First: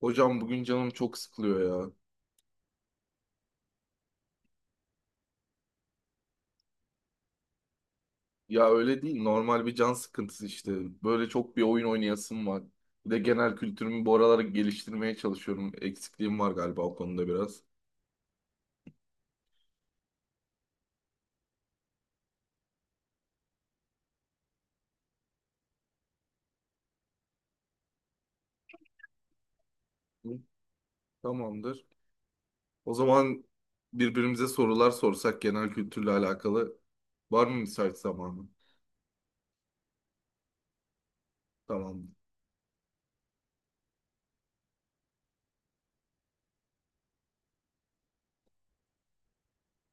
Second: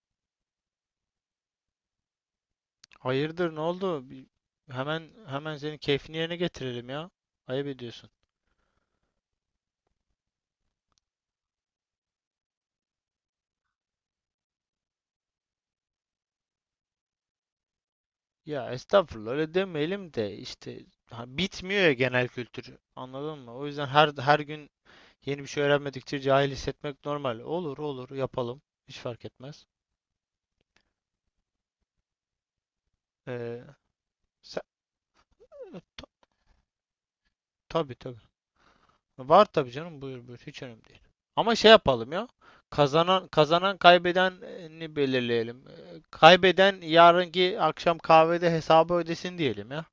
Hocam bugün canım çok sıkılıyor ya. Hayırdır ne oldu? Hemen hemen senin keyfini yerine getirelim ya. Ayıp ediyorsun. Ya öyle değil normal bir can sıkıntısı işte. Böyle çok bir oyun oynayasım var. Bir de genel kültürümü bu aralar geliştirmeye çalışıyorum. Eksikliğim var galiba o konuda biraz. Ya estağfurullah öyle demeyelim de işte ha, bitmiyor ya genel kültürü. Anladın mı? O yüzden her gün yeni bir şey öğrenmedikçe cahil hissetmek normal. Olur olur yapalım. Hiç fark etmez. Hı. Tamamdır. O zaman Ee, birbirimize Sen, sorular sorsak genel ta- kültürle alakalı. Var mı tabii müsait tabii. zamanı? Var tabii canım, buyur buyur, hiç önemli değil. Ama şey yapalım Tamam. ya. Kazanan kazanan kaybedeni belirleyelim. Kaybeden yarınki akşam kahvede hesabı ödesin diyelim ya.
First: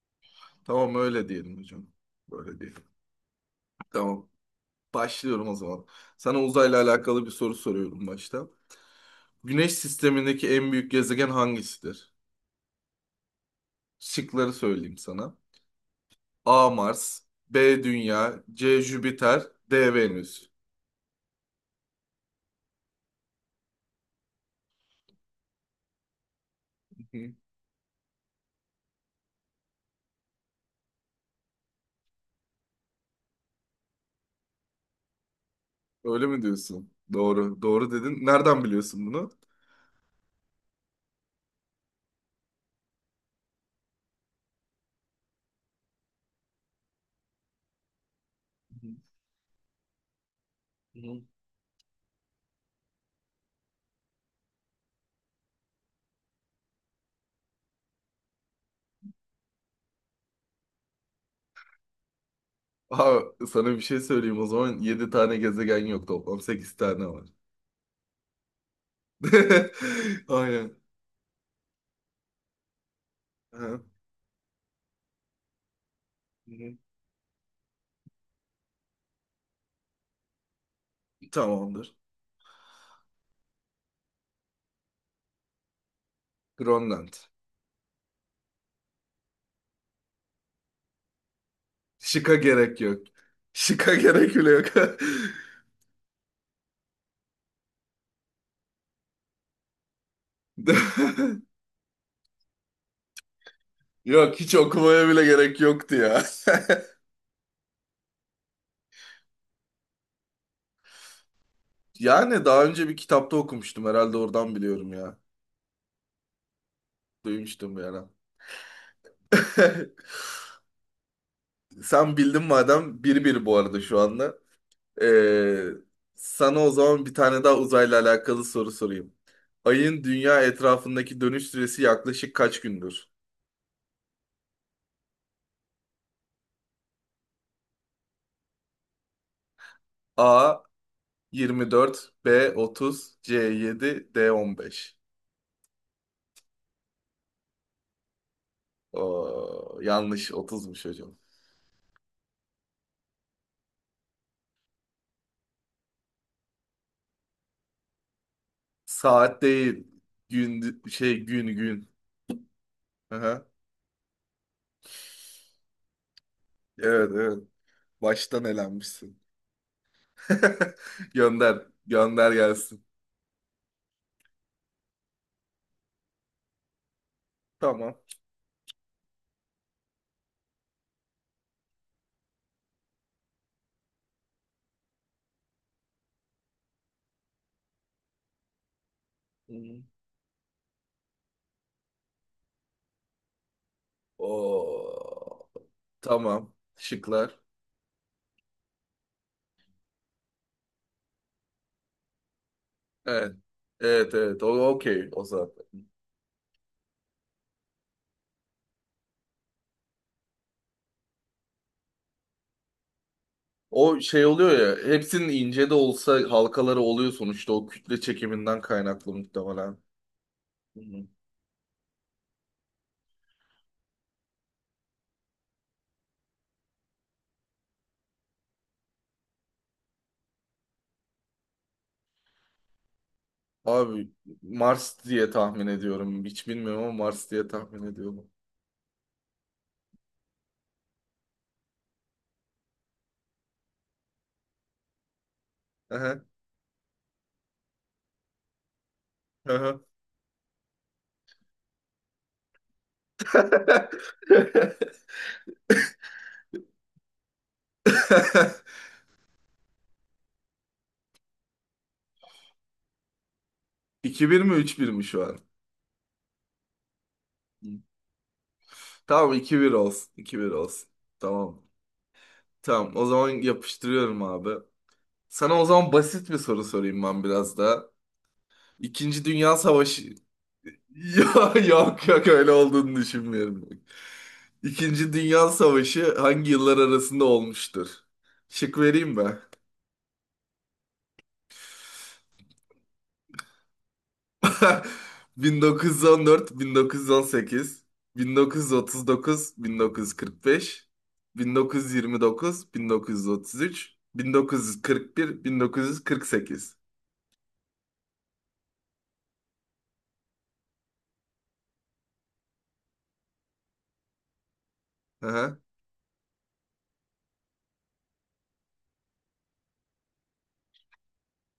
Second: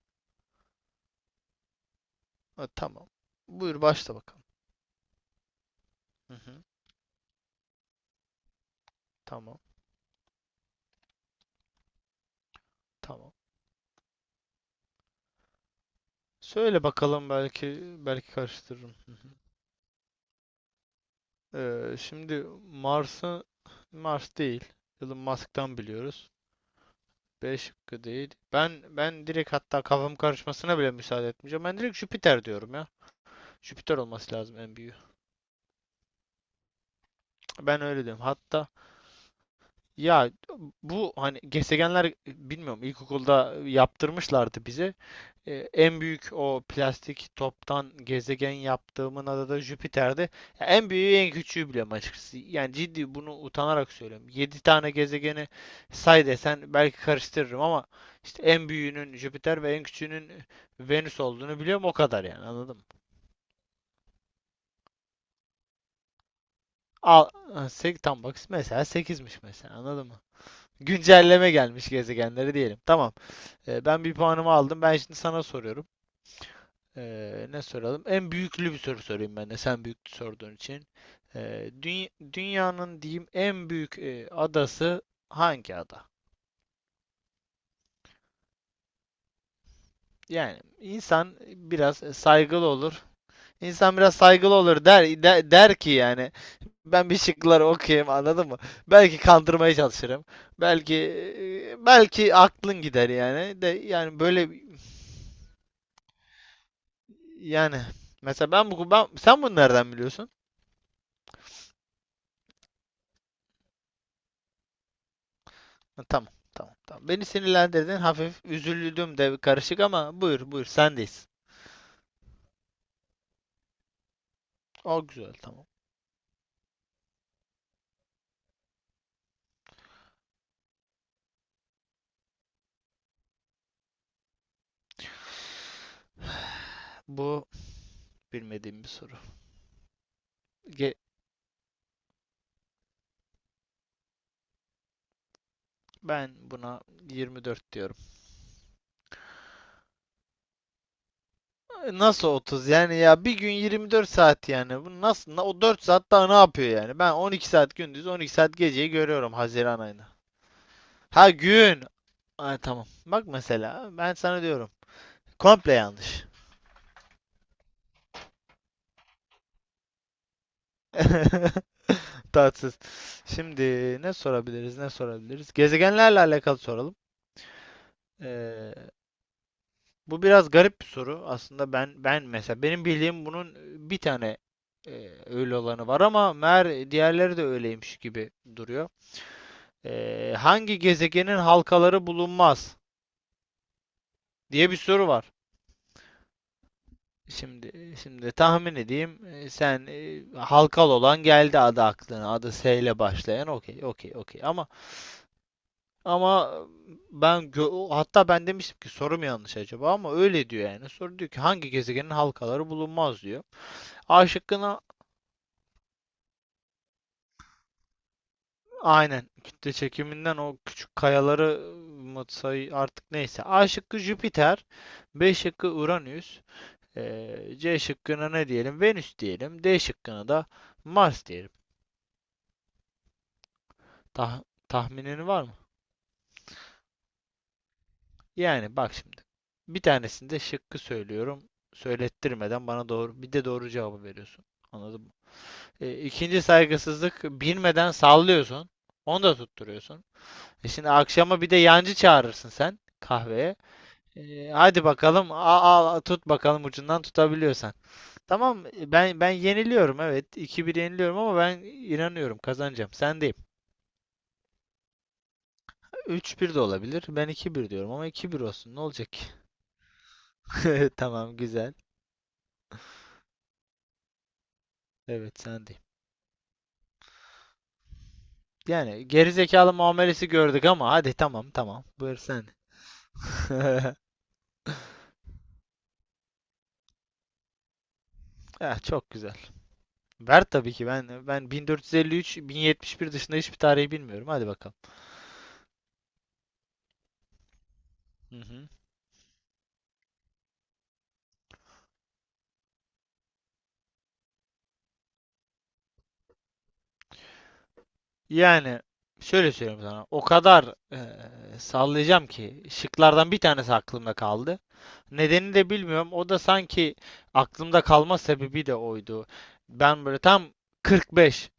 Tamam öyle diyelim hocam. Böyle Ha, diyelim. tamam. Buyur başla Tamam. bakalım. Başlıyorum o zaman. Hı Sana hı. uzayla alakalı bir soru soruyorum başta. Tamam. Güneş sistemindeki en büyük gezegen hangisidir? Tamam. Şıkları söyleyeyim sana. A. Söyle Mars, bakalım, belki B. belki Dünya, C. karıştırırım. Jüpiter, D. Venüs. Şimdi Mars'ı Mars değil. Elon Musk'tan biliyoruz. Hı hı. B şıkkı değil. Ben direkt, hatta kafam karışmasına bile müsaade etmeyeceğim. Ben direkt Jüpiter diyorum ya. Jüpiter olması lazım en büyüğü. Öyle mi diyorsun? Doğru. Ben Doğru öyle diyorum. dedin. Nereden Hatta biliyorsun bunu? ya, bu hani gezegenler, bilmiyorum, ilkokulda yaptırmışlardı bize. En büyük o plastik toptan gezegen yaptığımın adı da Jüpiter'di. Ya en Hı büyüğü hı. en küçüğü biliyorum açıkçası. Yani ciddi bunu utanarak söylüyorum. Yedi tane gezegeni say desen belki karıştırırım ama işte en büyüğünün Jüpiter ve en küçüğünün Venüs olduğunu biliyorum o kadar, yani anladın mı? Aa, sana bir şey söyleyeyim o zaman. 7 tane gezegen yok toplam. 8 tane var. Al, tam bak mesela sekizmiş, mesela anladın mı? Aynen. Güncelleme gelmiş gezegenleri diyelim. Tamam. Ha. Hı Ben bir puanımı aldım. Ben şimdi sana soruyorum. hı. Ne soralım? En büyüklü bir soru sorayım ben de, sen büyük sorduğun için. Ee, Tamamdır. düny- dünyanın diyeyim, en büyük adası hangi ada? Grönland. Yani insan biraz Şıka saygılı gerek yok. olur. Şıka İnsan biraz gerek bile saygılı yok. olur der ki yani ben bir şıkları okuyayım anladın mı? Belki kandırmaya çalışırım. Belki belki aklın gider yani. De yani Yok böyle, hiç okumaya bile gerek yoktu ya. yani mesela ben bu ben sen bunu nereden biliyorsun? Yani daha önce bir kitapta okumuştum herhalde oradan biliyorum ya. Ha, tamam, tamam, tamam. Beni Duymuştum bir sinirlendirdin. ara. Hafif üzüldüm de karışık, ama buyur, buyur. Sendeyiz. Sen bildin madem 1-1 bu arada şu anda. O güzel, Ee, tamam. sana o zaman bir tane daha uzayla alakalı soru sorayım. Ayın dünya etrafındaki dönüş süresi yaklaşık kaç gündür? Bu bilmediğim bir soru. A Ge- 24, B 30, C 7, D 15. ben buna 24 diyorum. Oo, yanlış 30'muş hocam. Nasıl 30? Yani ya bir gün 24 saat yani. Bu nasıl? O 4 saat daha ne yapıyor yani? Ben 12 saat gündüz, 12 saat geceyi görüyorum Saat Haziran değil. ayında. Gün şey Ha, gün gün. gün. Ay tamam. Bak Aha. mesela ben sana diyorum. Komple yanlış. Evet evet. Baştan elenmişsin. Gönder. Gönder Tatsız. gelsin. Şimdi ne sorabiliriz, ne sorabiliriz? Gezegenlerle alakalı soralım. Tamam. Ee, bu biraz garip bir soru. Aslında ben mesela, benim bildiğim bunun bir tane öyle olanı var ama meğer diğerleri de öyleymiş gibi duruyor. Hı hı. Hangi gezegenin halkaları bulunmaz diye bir soru var. Oo, tamam. Şıklar. Şimdi tahmin edeyim. Sen halkalı olan geldi adı aklına. Adı S ile Evet. başlayan. Okey, okey, Evet okey. evet. O okey o zaten. Ama Hatta ben demiştim ki soru mu yanlış acaba, ama öyle diyor yani. Soru diyor ki hangi gezegenin halkaları bulunmaz diyor. O şey A oluyor şıkkına ya. Hepsinin ince de olsa halkaları oluyor sonuçta. O kütle çekiminden kaynaklı aynen kütle muhtemelen. çekiminden o Hı küçük hı. kayaları mı say artık, neyse. A şıkkı Jüpiter, B şıkkı Uranüs, C şıkkına ne diyelim? Venüs diyelim. D şıkkına da Mars diyelim. Abi Tah- Mars tahminin diye var mı? tahmin ediyorum. Hiç bilmiyorum ama Mars diye tahmin ediyorum. Yani bak şimdi. Bir tanesinde şıkkı söylüyorum. Söylettirmeden bana doğru bir de doğru cevabı veriyorsun. Anladın mı? E, Aha, ikinci saygısızlık, bilmeden sallıyorsun. Onu da aha. tutturuyorsun. Şimdi akşama bir de yancı çağırırsın sen kahveye. Hadi bakalım, al tut bakalım ucundan tutabiliyorsan. Tamam, ben yeniliyorum evet. iki bir yeniliyorum ama ben inanıyorum kazanacağım. Sendeyim. 2-1 mi 3-1 mi şu an? Üç bir de olabilir. Ben iki Hı. bir diyorum ama iki bir olsun. Ne olacak ki? Tamam 2-1 olsun. 2-1 olsun. Tamam Tamam. güzel. Tamam, o zaman yapıştırıyorum abi. Evet Sana o sendeyim. zaman basit bir soru sorayım ben biraz da. Yani İkinci Dünya gerizekalı Savaşı... muamelesi gördük ama hadi, tamam Ya tamam. yok Buyur yok sen. öyle olduğunu düşünmüyorum. İkinci Dünya Savaşı hangi yıllar arasında olmuştur? Şık Eh, vereyim çok güzel. mi? Ver tabii ki, ben 1453, 1071 dışında hiçbir tarihi bilmiyorum. Hadi bakalım. 1914, 1918, Hı hı. 1939, 1945, 1929, 1933, 1941, 1948. Yani şöyle söyleyeyim sana. O kadar sallayacağım ki şıklardan bir tanesi aklımda kaldı. Nedenini de bilmiyorum. O da sanki aklımda kalma sebebi de oydu. Ben böyle tam 45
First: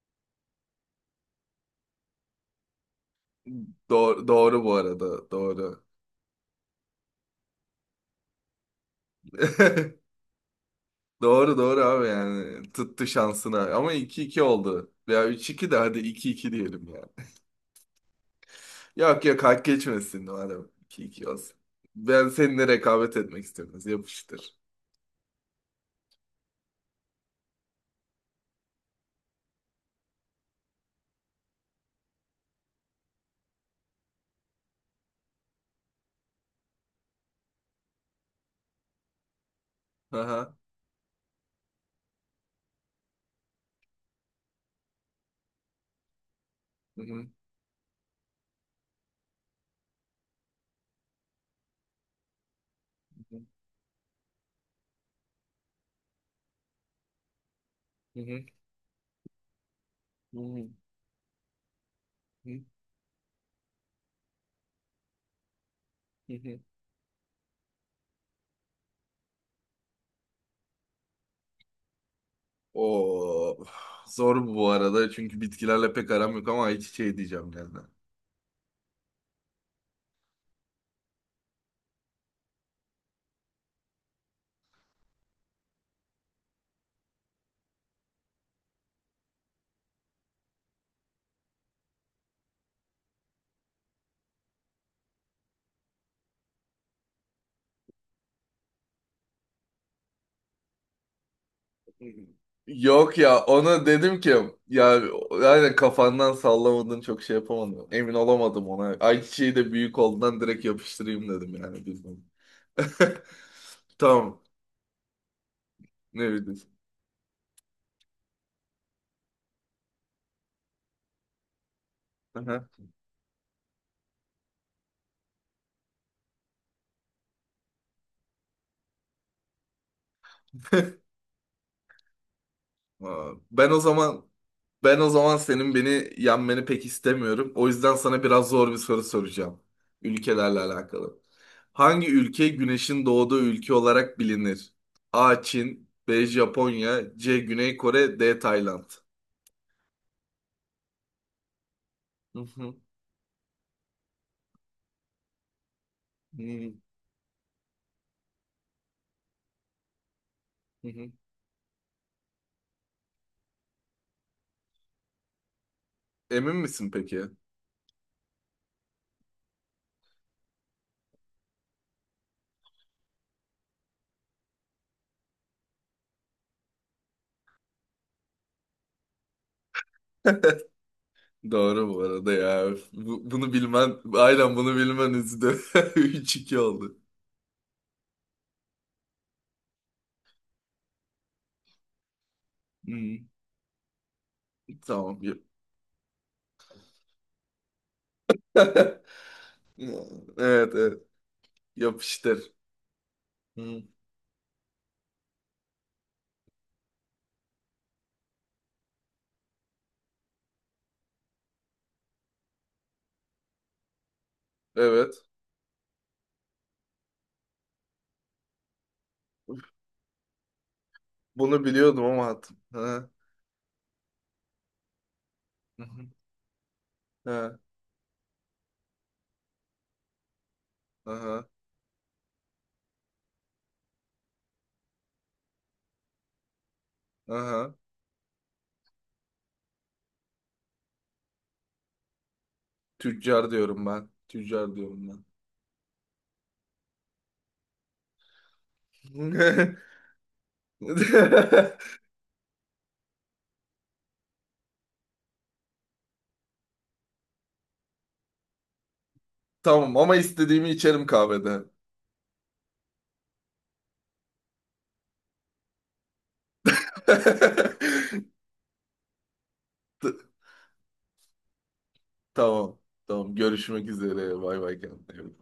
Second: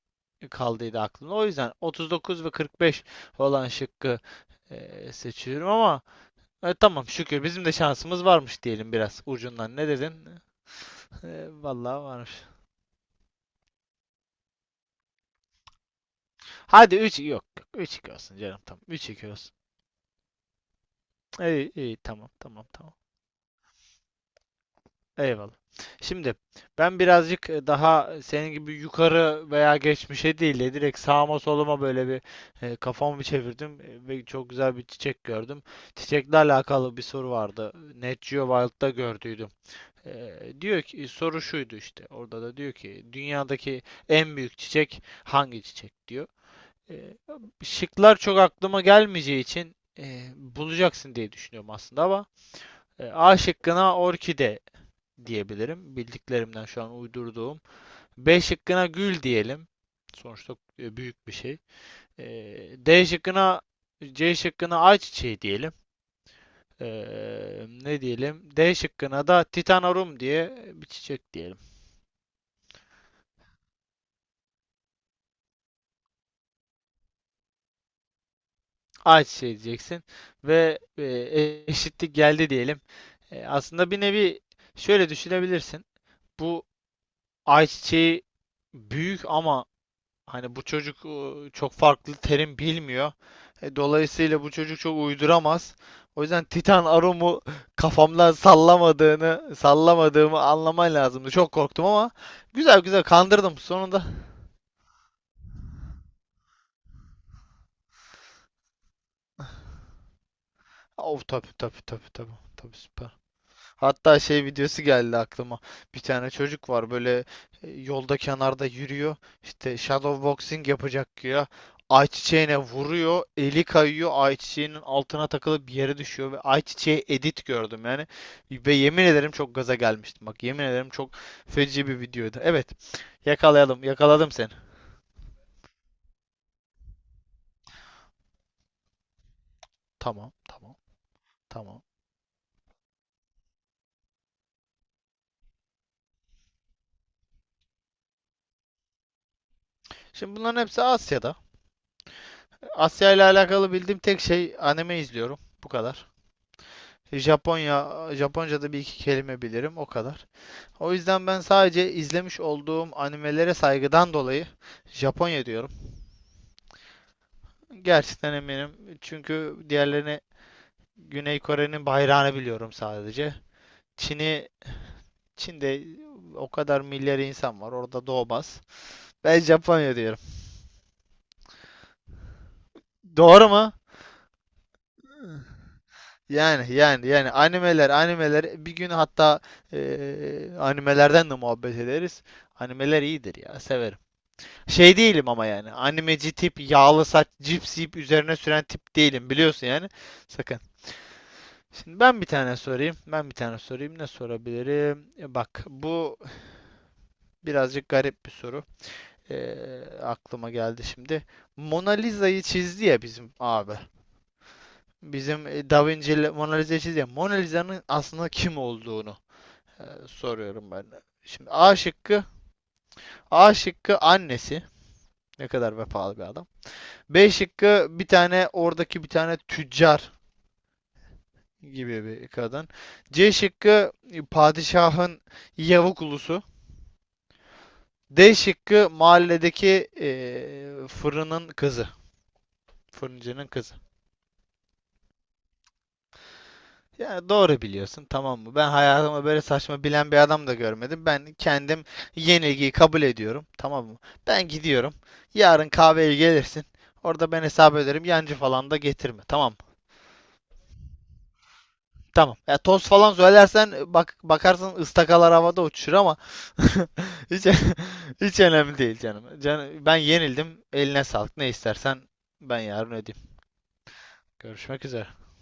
kaldıydı aklımda. O yüzden 39 ve 45 olan şıkkı Doğru, doğru bu arada. seçiyorum Doğru. ama tamam, şükür bizim de şansımız varmış diyelim biraz ucundan. Ne dedin? Ee, Doğru doğru vallahi abi varmış. yani. Tuttu şansına. Ama 2-2 oldu. Veya 3-2 de hadi iki 2 diyelim Hadi üç, yani. yok üç 3 olsun canım, tamam, 3 Yok 2 yok olsun. hak geçmesin madem. 2-2 olsun. İyi iyi, Ben tamam tamam seninle tamam. rekabet etmek istiyorum. Yapıştır. Eyvallah. Şimdi ben birazcık daha senin gibi yukarı veya geçmişe değil de direkt sağıma soluma böyle bir kafamı bir çevirdim ve çok güzel bir çiçek gördüm. Çiçekle alakalı bir soru vardı. Net Geo Wild'da gördüydüm. E, Aha. diyor ki, soru şuydu işte orada da, diyor ki dünyadaki en büyük çiçek hangi çiçek diyor. Hı Ee, hı. şıklar çok aklıma gelmeyeceği için bulacaksın diye düşünüyorum aslında, ama A şıkkına orkide diyebilirim. Bildiklerimden şu an uydurduğum. Hı B hı. şıkkına gül diyelim. Hı Sonuçta hı. Büyük bir şey. E, Hı hı. D şıkkına C şıkkına ayçiçeği diyelim. Hı hı. E, ne diyelim? D şıkkına da titanorum diye bir çiçek diyelim. O zor bu arada çünkü bitkilerle pek aram yok ama hiç şey diyeceğim yani. Ayçiçeği diyeceksin ve eşitlik geldi diyelim. Aslında bir nevi şöyle düşünebilirsin. Bu ayçiçeği büyük ama hani bu çocuk çok farklı terim bilmiyor. Dolayısıyla bu çocuk çok uyduramaz. O yüzden Titan Arum'u kafamdan sallamadığını, sallamadığımı anlaman lazımdı. Çok korktum ama güzel güzel Yok ya kandırdım ona sonunda. dedim ki ya yani kafandan sallamadın çok şey yapamadım. Emin olamadım ona. Ayçiçeği de büyük olduğundan direkt Of, yapıştırayım tabii dedim tabii yani tabii bilmem. tabii. Tabii süper. Hatta Tamam. şey videosu geldi aklıma. Bir tane Ne bileyim. çocuk var böyle, yolda kenarda yürüyor. İşte shadow boxing yapacak ya. Ayçiçeğine Aha. vuruyor, eli kayıyor, ayçiçeğinin altına takılıp bir yere düşüyor ve ayçiçeği edit gördüm yani. Ve yemin ederim çok gaza gelmiştim. Bak yemin ederim çok feci bir videoydu. Evet, Aa, Ben o yakalayalım, zaman yakaladım seni. Ben o zaman senin beni yenmeni pek istemiyorum. O yüzden sana biraz zor bir soru soracağım. Tamam, Ülkelerle tamam, alakalı. tamam. Hangi ülke güneşin doğduğu ülke olarak bilinir? A. Çin, B. Japonya, C. Güney Kore, D. Tayland. Şimdi bunların hepsi Asya'da. Hı hı, Asya ile alakalı bildiğim tek şey, anime izliyorum. Bu kadar. hı Japonya, Japonca'da bir iki kelime bilirim, o kadar. hı, O hı. yüzden ben sadece izlemiş olduğum animelere saygıdan dolayı Japonya diyorum. Emin misin peki? Gerçekten eminim. Çünkü diğerlerini, Güney Kore'nin bayrağını biliyorum sadece. Çin'i, Çin'de o kadar milyar insan var, orada doğmaz. Ben Japonya diyorum. Doğru bu arada ya. Bu- Doğru bunu mu? bilmen, aynen bunu bilmen üzdü. 3-2 Yani oldu. yani yani animeler, animeler bir gün hatta animelerden de muhabbet ederiz. Animeler Hı, iyidir ya, severim. Şey tamam. değilim ama, yani animeci tip, yağlı saç cips yiyip üzerine süren tip değilim, biliyorsun yani, sakın. Evet, evet. Şimdi ben bir Yapıştır. tane sorayım. Ben bir tane Hı, sorayım. Ne sorabilirim? Bak bu birazcık garip bir soru. Aklıma geldi şimdi. Mona Lisa'yı çizdi ya bizim abi. evet. Bizim Da Vinci Mona Lisa'yı çizdi ya. Mona Lisa'nın aslında kim olduğunu soruyorum ben. Şimdi Bunu A biliyordum şıkkı. ama attım. Ha, A şıkkı annesi. Ne kadar hı hı, vefalı bir adam. B ha, şıkkı bir tane oradaki, bir tane tüccar aha, gibi bir kadın. C şıkkı padişahın yavuk ulusu. aha. D şıkkı mahalledeki fırının kızı, fırıncının Tüccar kızı. diyorum ben. Tüccar diyorum ben. Yani doğru biliyorsun tamam mı? Ben hayatımda böyle saçma bilen bir adam da görmedim. Ben kendim yenilgiyi kabul ediyorum. Tamam mı? Ben gidiyorum. Yarın kahveye gelirsin. Orada ben hesap ederim. Yancı falan da getirme. Tamam mı? Tamam ama istediğimi içerim kahvede. Tamam. Ya toz falan söylersen bak, bakarsın ıstakalar havada uçuşur ama hiç hiç önemli değil canım. Can, ben T- yenildim. Eline sağlık. Ne istersen ben Tamam. yarın ödeyeyim. Tamam. Görüşmek üzere. Bay bay Görüşmek üzere. kendine.